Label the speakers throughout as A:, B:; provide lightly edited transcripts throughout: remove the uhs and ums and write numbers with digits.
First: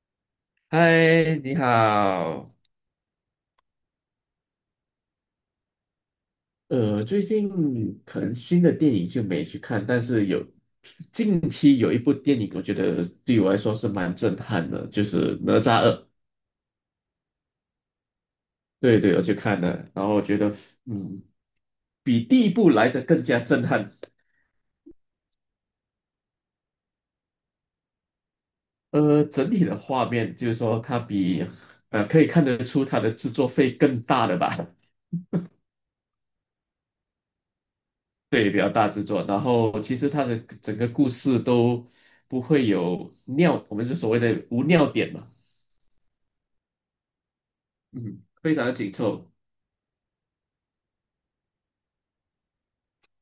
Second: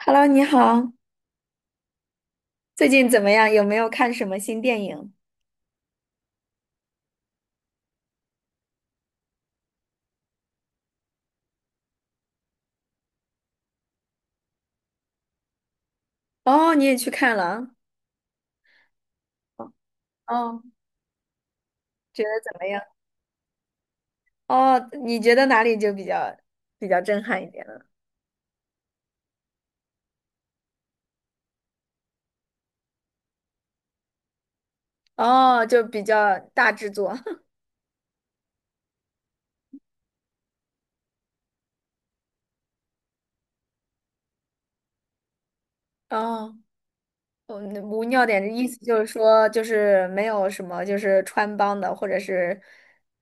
A: Hello，你好，
B: 嗨，你好。
A: 最近怎么样？有没有看什么新电影？
B: 最近可能新的电影就没去看，但是近期有一部电影，我觉得对我来说是蛮震撼的，就是《哪吒二》。
A: 哦，你也去看了
B: 对对，我去看
A: 啊？
B: 了，然后我觉得
A: 哦，
B: 嗯，
A: 觉
B: 比
A: 得
B: 第一
A: 怎么
B: 部
A: 样？
B: 来的更加震撼。
A: 哦，你觉得哪里就比较震撼一点了？
B: 整体的画面就是说，可以看得出它的制作费更大的吧。
A: 哦，就比较大制作。
B: 对，比较大制作。然后其实它的整个故事都不会有尿，我们是所谓的无尿点嘛，
A: 哦，我无
B: 嗯，
A: 尿点的
B: 非
A: 意
B: 常的
A: 思
B: 紧
A: 就是
B: 凑。
A: 说，就是没有什么就是穿帮的或者是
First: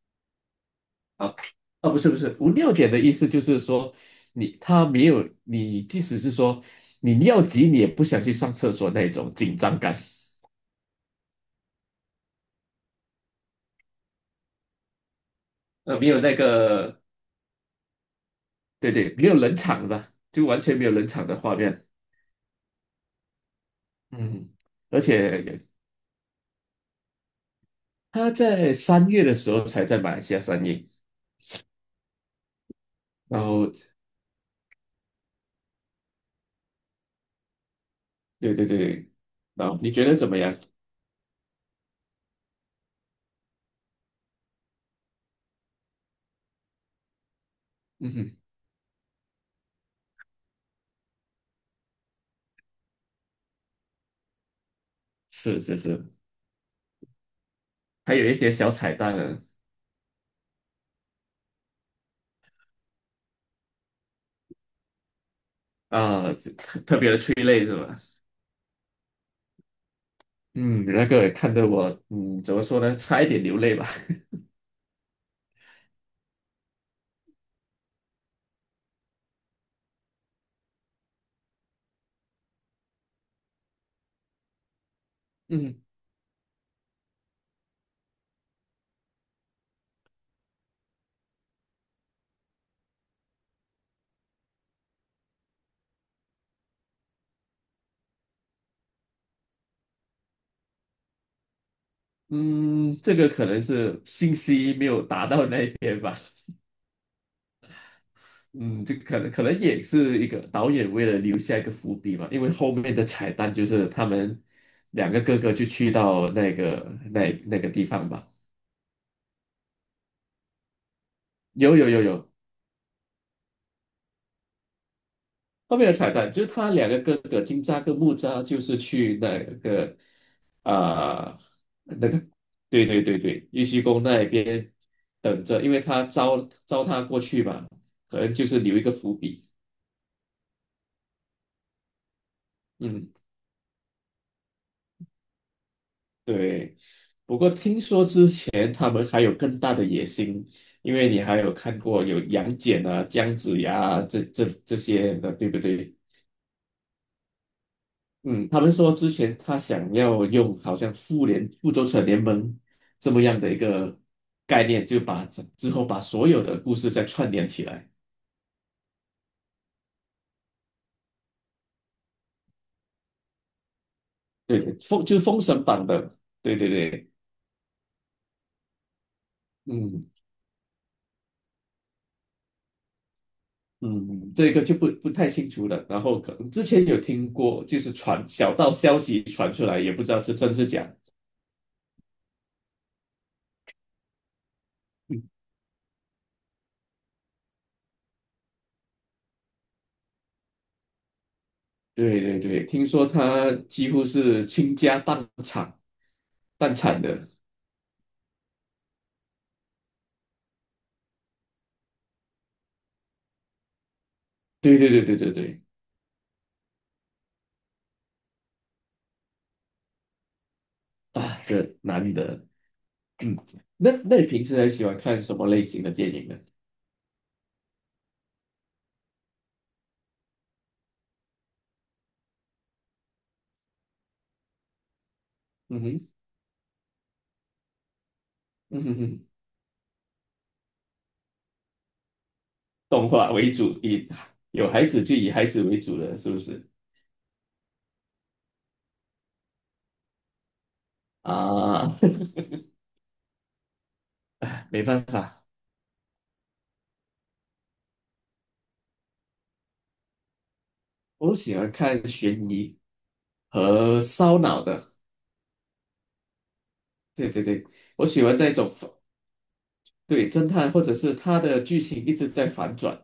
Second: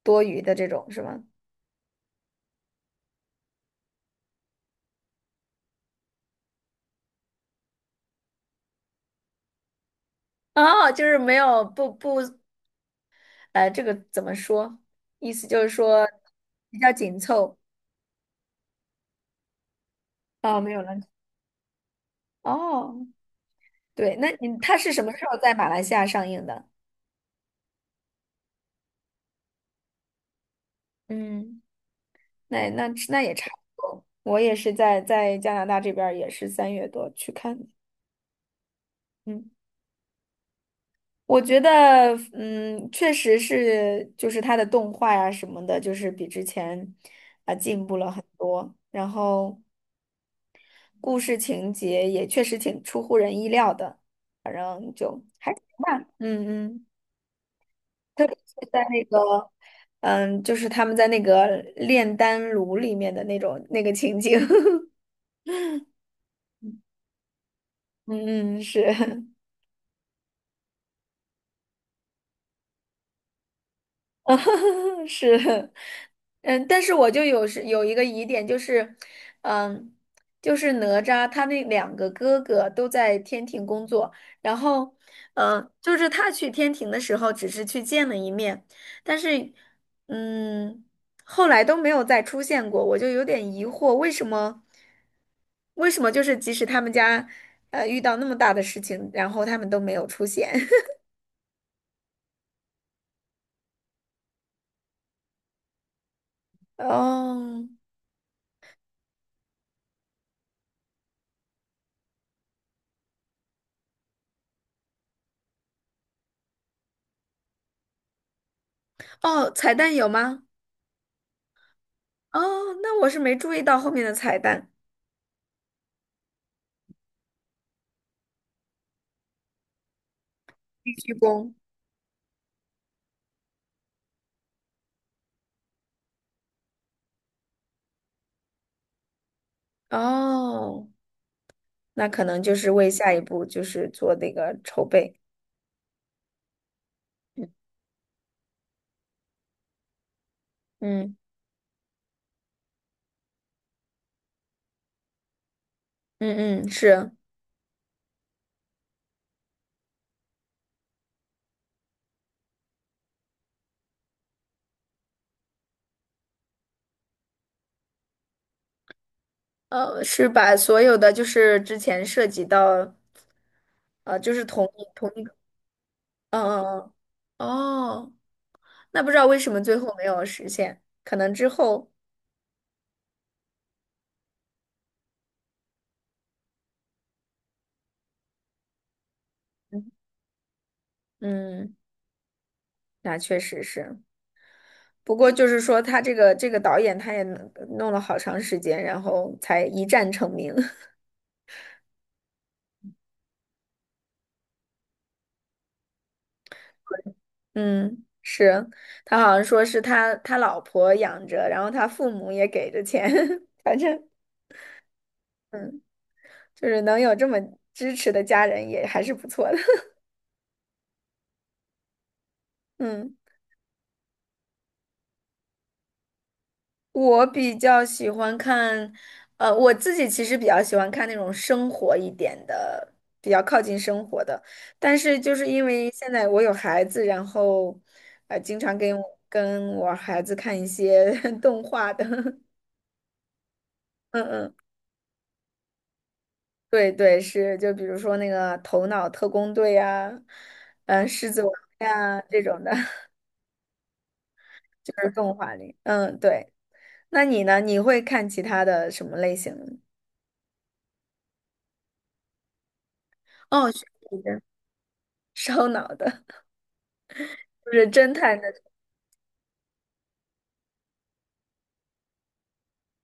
A: 多余的这种，是吗？
B: 啊啊，不是不是，无尿点的意思就是说你它没有你，即使是说你尿急，你也不想去上厕所那种紧张感，
A: 哦，就是没有不不，这个怎么说？意思就是说
B: 没有那
A: 比较
B: 个，
A: 紧凑。
B: 对对，没有冷场吧？就
A: 哦，
B: 完
A: 没
B: 全
A: 有
B: 没有
A: 了。
B: 冷场的画面，
A: 哦，对，那
B: 嗯，
A: 你他是
B: 而
A: 什么时候在
B: 且
A: 马来西亚上映的？
B: 它在三月的时候才在马来西亚上映。
A: 嗯，那也
B: 然
A: 差
B: 后
A: 不多。我也是在加拿大这边，也是三月多去看的。
B: 对对对，
A: 嗯，
B: 然后你觉得怎么样？
A: 我觉得，确实是，就是他的动画呀、什么的，就是比之前进步了
B: 嗯
A: 很
B: 哼，
A: 多。然后故事情节也确实挺出乎人意料的，反正就还
B: 是
A: 行
B: 是
A: 吧。
B: 是，
A: 嗯嗯。
B: 还
A: 特
B: 有一
A: 别
B: 些
A: 是
B: 小
A: 在
B: 彩
A: 那
B: 蛋
A: 个，
B: 呢，
A: 就是他们在那个炼丹炉里面的那种那个情景，
B: 啊，是特别的催泪是吧？
A: 嗯嗯是。
B: 嗯，那个也看得我，嗯，怎么说呢，差一点流泪吧。
A: 啊，是，但是我就有是有一个疑点，就是，嗯，就是哪吒他那两个哥哥都在天庭工作，然后，
B: 嗯
A: 就是他去天庭的时候只是去见了一面，但是，嗯，后来都没有再出现过，我就有点疑惑，为什么就是即使他们家，遇到那么大的事情，然后他们都没有出现？
B: 嗯，这个可能是信息没有达到那边吧。
A: 哦，
B: 嗯，这可能也是一个导演为了留下一个伏笔嘛，因为后面的彩蛋就是他们两个哥哥就去到那个地方吧。
A: 哦，彩蛋有吗？
B: 有有有有，
A: 哦，那我是没注意到后面的彩蛋，
B: 后面的彩蛋就是他两个哥哥金吒跟木吒，就是去
A: 必须
B: 啊、
A: 攻
B: 那个，对对对对，玉虚宫那边等着，因为他招他过去嘛，可能就是留一个伏笔。
A: 哦，那可能就是为下
B: 嗯，
A: 一步就是做那个筹备。
B: 对。不过
A: 嗯
B: 听说之前他们还有更大的野心，因为
A: 嗯
B: 你还有看过有杨戬啊、姜子牙啊这些的，对不对？
A: 嗯嗯，是，
B: 嗯，他们说之前他想要用好像复联、复仇者联盟这么样的一个概念，就之后把所有的故事再串联起来。
A: 是把所有的就是之前涉及到，就是
B: 对
A: 同
B: 对，
A: 一同
B: 就
A: 一
B: 是
A: 个，
B: 封神榜的，
A: 嗯
B: 对对
A: 嗯
B: 对，
A: 嗯，哦，那不知道为什么最后没
B: 嗯
A: 有实现，可能之后，
B: 嗯，这个就不太清楚了。然后可能之前有听过，就是小道消息传出来，
A: 嗯，
B: 也不知道是真是假。
A: 嗯那确实是。不
B: 嗯，
A: 过就是说，他这个导演他也弄了好长时间，然后才一战成名。
B: 对对对，听说他几乎是倾家荡产，荡产的。
A: 嗯，是，他好像说是他老婆养着，然后他父母也给着钱，反正
B: 对对对对对对，
A: 嗯，就是能有这么支持的家人也还是不错的。
B: 啊，这难得。
A: 嗯，
B: 那你平时还喜欢看什么类型的电影呢？
A: 我比较喜欢看，我自己其实比较喜欢看那种生活一点的，比较靠近生活的。但是就是因
B: 嗯
A: 为
B: 哼，
A: 现在我有孩子，然后经常
B: 嗯
A: 跟
B: 哼
A: 我
B: 哼，
A: 跟我孩子看一些 动画的，
B: 动画为主，
A: 嗯嗯。
B: 有孩子就以孩子为主了，是不是？
A: 对对，是，就比如说那个《头脑特工队》呀，《狮子王》
B: 啊，
A: 呀这种 的，
B: 唉没
A: 就
B: 办
A: 是动
B: 法，
A: 画里。嗯，对。那你呢？你会看其他的什么类型的？
B: 我喜欢看悬疑
A: 哦，悬
B: 和
A: 疑
B: 烧
A: 的、
B: 脑的。
A: 烧脑的，
B: 对对对，
A: 就是
B: 我
A: 侦
B: 喜欢
A: 探的
B: 那种对侦探，或者是他的剧情一直在反转。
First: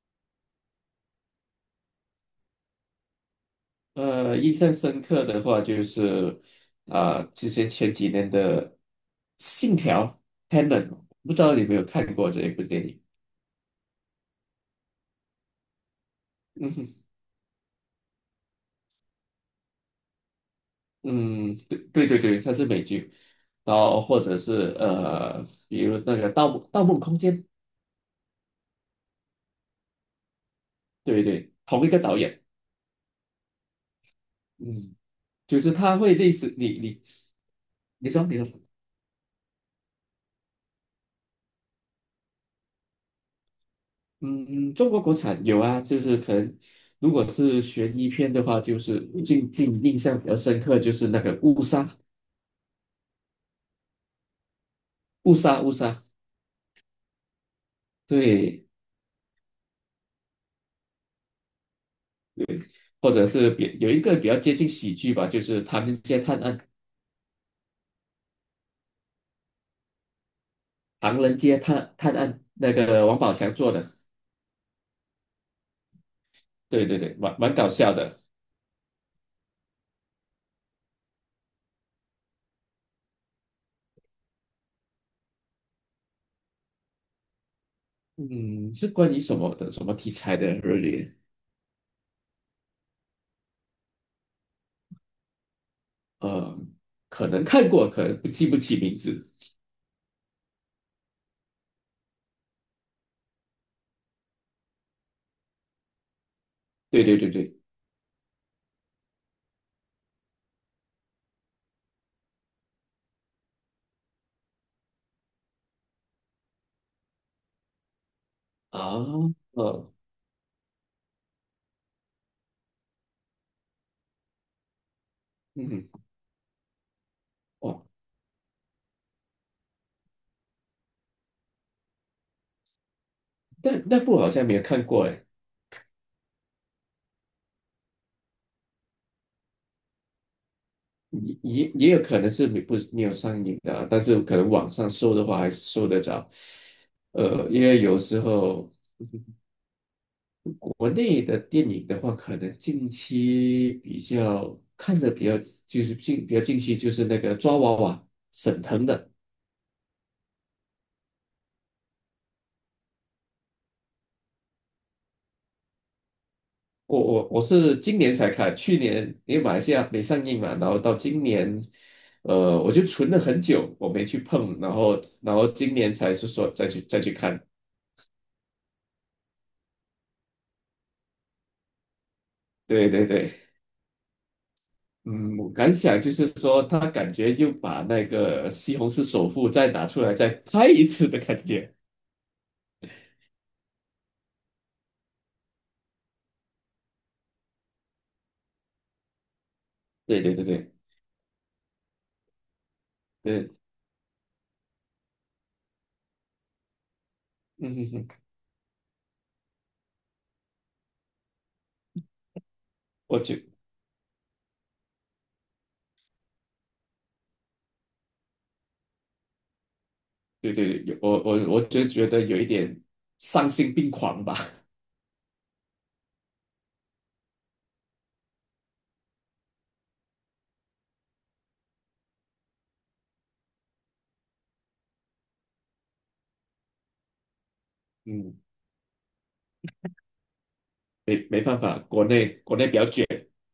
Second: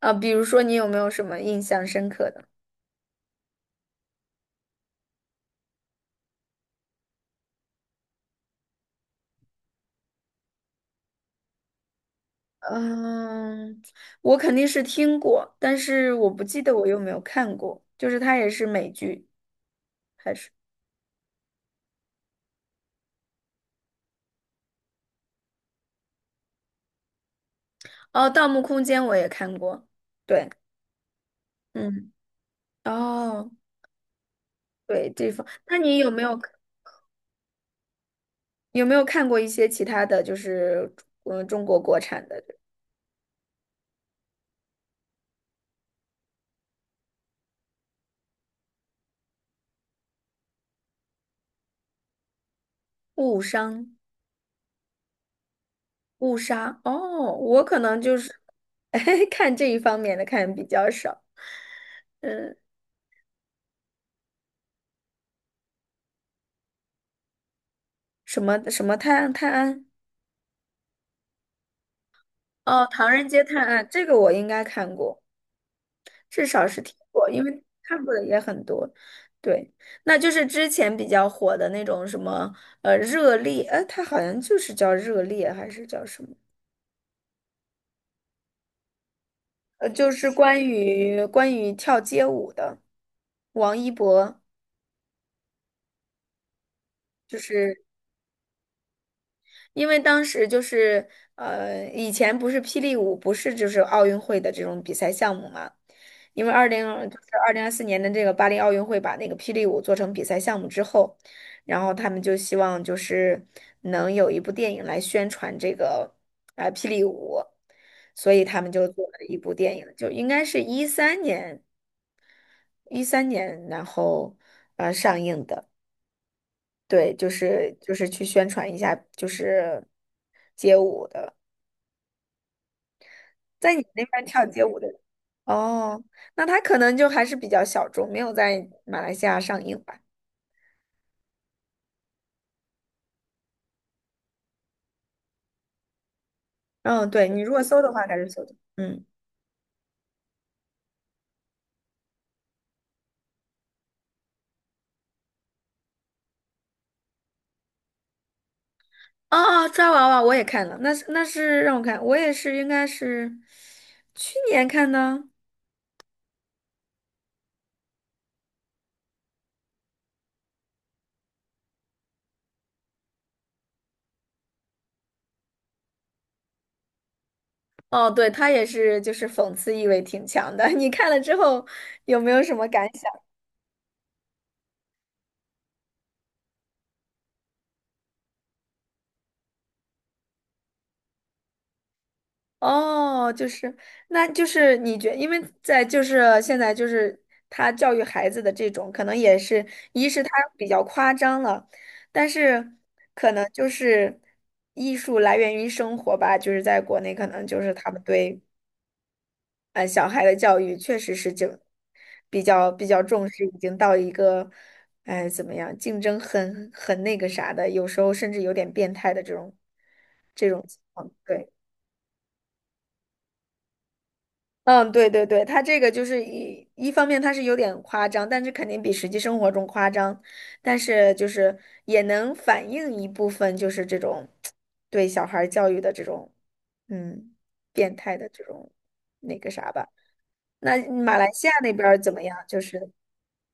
A: 啊。比如说，你有没有什么印象深刻的？
B: 印象深刻的话就是之前前几年的《信条》(Tenet)，不知道你有没有看过这一部电影？
A: 嗯，我肯定是听过，但是我不记
B: 嗯
A: 得我有
B: 哼。
A: 没有看过。就是它也是美剧。
B: 嗯，对对对对，它是美剧，然后或者是比如那个《盗墓盗梦空间》，
A: 哦，《盗墓空间》我也看过。对，
B: 对对，同一个
A: 嗯，
B: 导演，
A: 哦。
B: 嗯，
A: 对，
B: 就是
A: 那
B: 他
A: 你有
B: 会
A: 没
B: 类
A: 有
B: 似你说，
A: 有没有看过一些其他的就是中国国产的
B: 嗯，中国国产有啊，就是可能如果是悬疑片的话，就是最近印象比较深刻就是那个误杀
A: 误伤
B: 误杀误杀，
A: 误杀？哦，我可能就是
B: 对，
A: 看这一方面的看比较少，
B: 或者是有一个比较接近喜剧吧，就是《唐人街探案》，
A: 什么什么探案
B: 《唐人街探案》那
A: 哦，
B: 个
A: 《唐
B: 王
A: 人
B: 宝
A: 街
B: 强
A: 探
B: 做
A: 案》
B: 的。
A: 这个我应该看过，至少是
B: 对
A: 听
B: 对对，
A: 过，
B: 蛮
A: 因
B: 蛮
A: 为
B: 搞笑
A: 看过
B: 的。
A: 的也很多。对，那就是之前比较火的那种什么热烈，它好像就是叫热烈还是叫什么？
B: 嗯，是关于什么的什么
A: 就
B: 题
A: 是
B: 材的
A: 关
B: 热烈？
A: 于关于跳街舞的王一博，
B: 呃，可
A: 就
B: 能看
A: 是
B: 过，可能不起名字。
A: 因为当时就是以前不是霹雳舞不是就是奥运会的这种比赛项目嘛，因为
B: 对
A: 就
B: 对
A: 是
B: 对
A: 二
B: 对，
A: 零二四年的这个巴黎奥运会把那个霹雳舞做成比赛项目之后，然后他们就希望就是能有一部电影来宣传这个霹雳舞，所以他们就
B: 啊，
A: 做了一部电影，
B: 呃，
A: 就应该是一三年。一三年，然后上映的，
B: 嗯，
A: 对，就是
B: 哦，
A: 就是去宣传一下，就是街舞的，
B: 那
A: 在你
B: 那
A: 那
B: 部
A: 边
B: 好像
A: 跳
B: 没有
A: 街舞
B: 看
A: 的
B: 过哎，
A: 哦，那他可能就还是比较小众，没有在马来西亚上映吧？
B: 也有可能是没有上映的啊但是可能网上搜的话还是搜得着。
A: 嗯，对，你如果
B: 因为
A: 搜的
B: 有
A: 话，还
B: 时
A: 是搜的，
B: 候
A: 嗯，
B: 国内的电影的话，可能近期比较看的比较就是比较近期就是那个抓娃娃沈腾的。
A: 哦哦，抓娃娃我也看了，那是让我看，我也是应该是去年看的。
B: 我是今年才看，去年因为马来西亚没上映嘛，然后到今年，我就存了很久，我没去碰，然后今年才是说再去看。
A: 哦，对，他也是，就是讽刺意味挺强的。你看了之后有没有什么感
B: 对对
A: 想？
B: 对，嗯，我感想就是说，他感觉又把那个《西红柿首富》再拿出来再拍一次的感觉。
A: 哦，就是，那就是因为在就是现在就是他教育孩子的这种，可能也是，一
B: 对
A: 是他
B: 对对
A: 比
B: 对
A: 较夸张了，但是可能
B: 对，
A: 就是艺术来源于生活吧，就是在国内可能就是
B: 嗯哼
A: 他们
B: 哼，
A: 对小孩的教育确实是就比较
B: 我
A: 重
B: 觉
A: 视，已经到一个哎怎么样，竞争很那个啥的，有时候甚至有点变态的这种这
B: 对
A: 种情
B: 对，
A: 况，
B: 我我
A: 对。
B: 我就觉得有一点丧心病狂吧。
A: 嗯，对对对，他这个就是一方面他是有点夸张，但是肯定比实际生活中夸张，但是就是也能反映一部分就是这种对小孩儿教育的这种嗯变态的
B: 嗯，
A: 这种那个啥吧。那马
B: 没
A: 来
B: 没
A: 西亚
B: 办
A: 那
B: 法，
A: 边儿
B: 国
A: 怎么
B: 内
A: 样？
B: 国
A: 就
B: 内比较
A: 是
B: 卷，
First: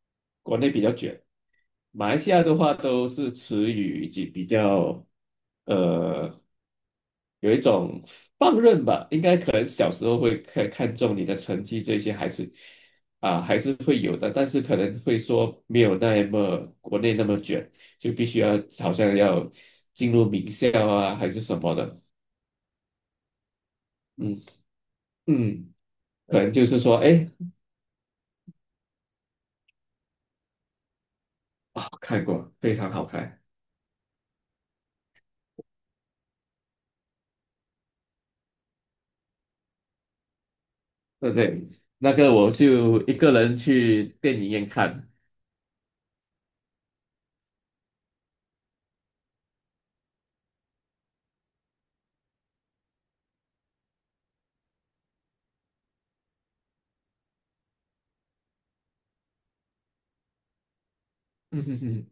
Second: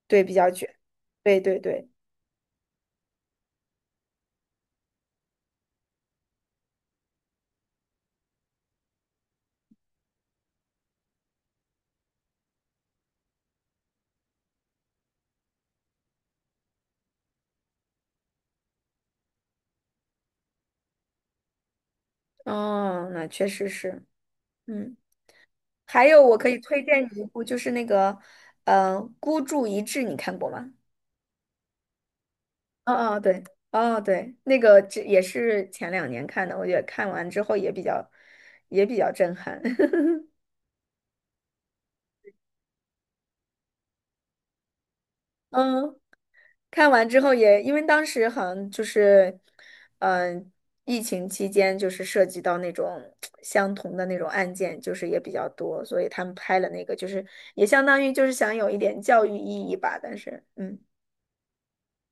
A: 对比较
B: 国内
A: 卷，
B: 比较卷。
A: 对对对，
B: 马来西亚的话都是词语以及比较呃有一种放任吧，应该可能小时候会看重你的成绩这些还是会有的，但是可能会说没有那么国内那么卷，就必须要好像要进入名校啊还是什么的，
A: 哦，那确实是，
B: 嗯
A: 嗯，
B: 嗯，
A: 还有我
B: 可
A: 可
B: 能
A: 以
B: 就是
A: 推
B: 说
A: 荐你一
B: 哎
A: 部，就是那个孤注一掷》，你看过吗？
B: 啊、看过非常
A: 哦
B: 好
A: 哦
B: 看，
A: 对，哦对，那个这也是前两年看的，我觉得看完之后也比较震撼。
B: 对不对，那个我就一个人去电影院看。
A: 嗯，看完之后也，因为当时好像就是，嗯、疫情期间就是涉及到那种相同的那种案件，就是也比较多，所以他们拍了那个，就是也相当于就是想有一点教育意义吧。但是，嗯
B: 嗯哼哼。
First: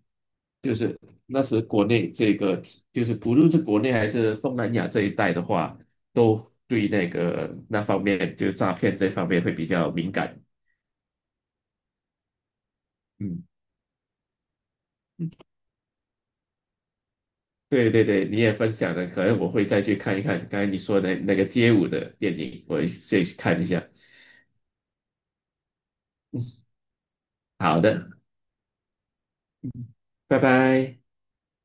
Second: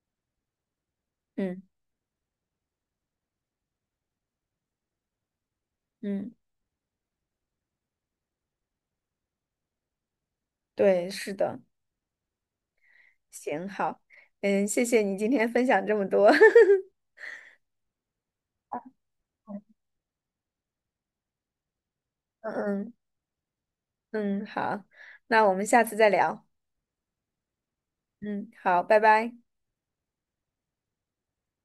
B: 就是那时
A: 嗯
B: 国内这个就是不论是国内还是东南亚这一带的话，
A: 嗯，
B: 都对那个那方面，就诈骗这方面会比较敏感。
A: 对，是的，
B: 嗯，
A: 行，好，谢谢你今天分享这么多，
B: 对对对，你也分享了，可能我会再去看一看刚才你说的那个街舞的电
A: 嗯
B: 影，我也
A: 嗯。
B: 再去看一下。
A: 嗯，好，那我们下次再聊。
B: 好的，
A: 嗯，好，拜拜。
B: 拜拜。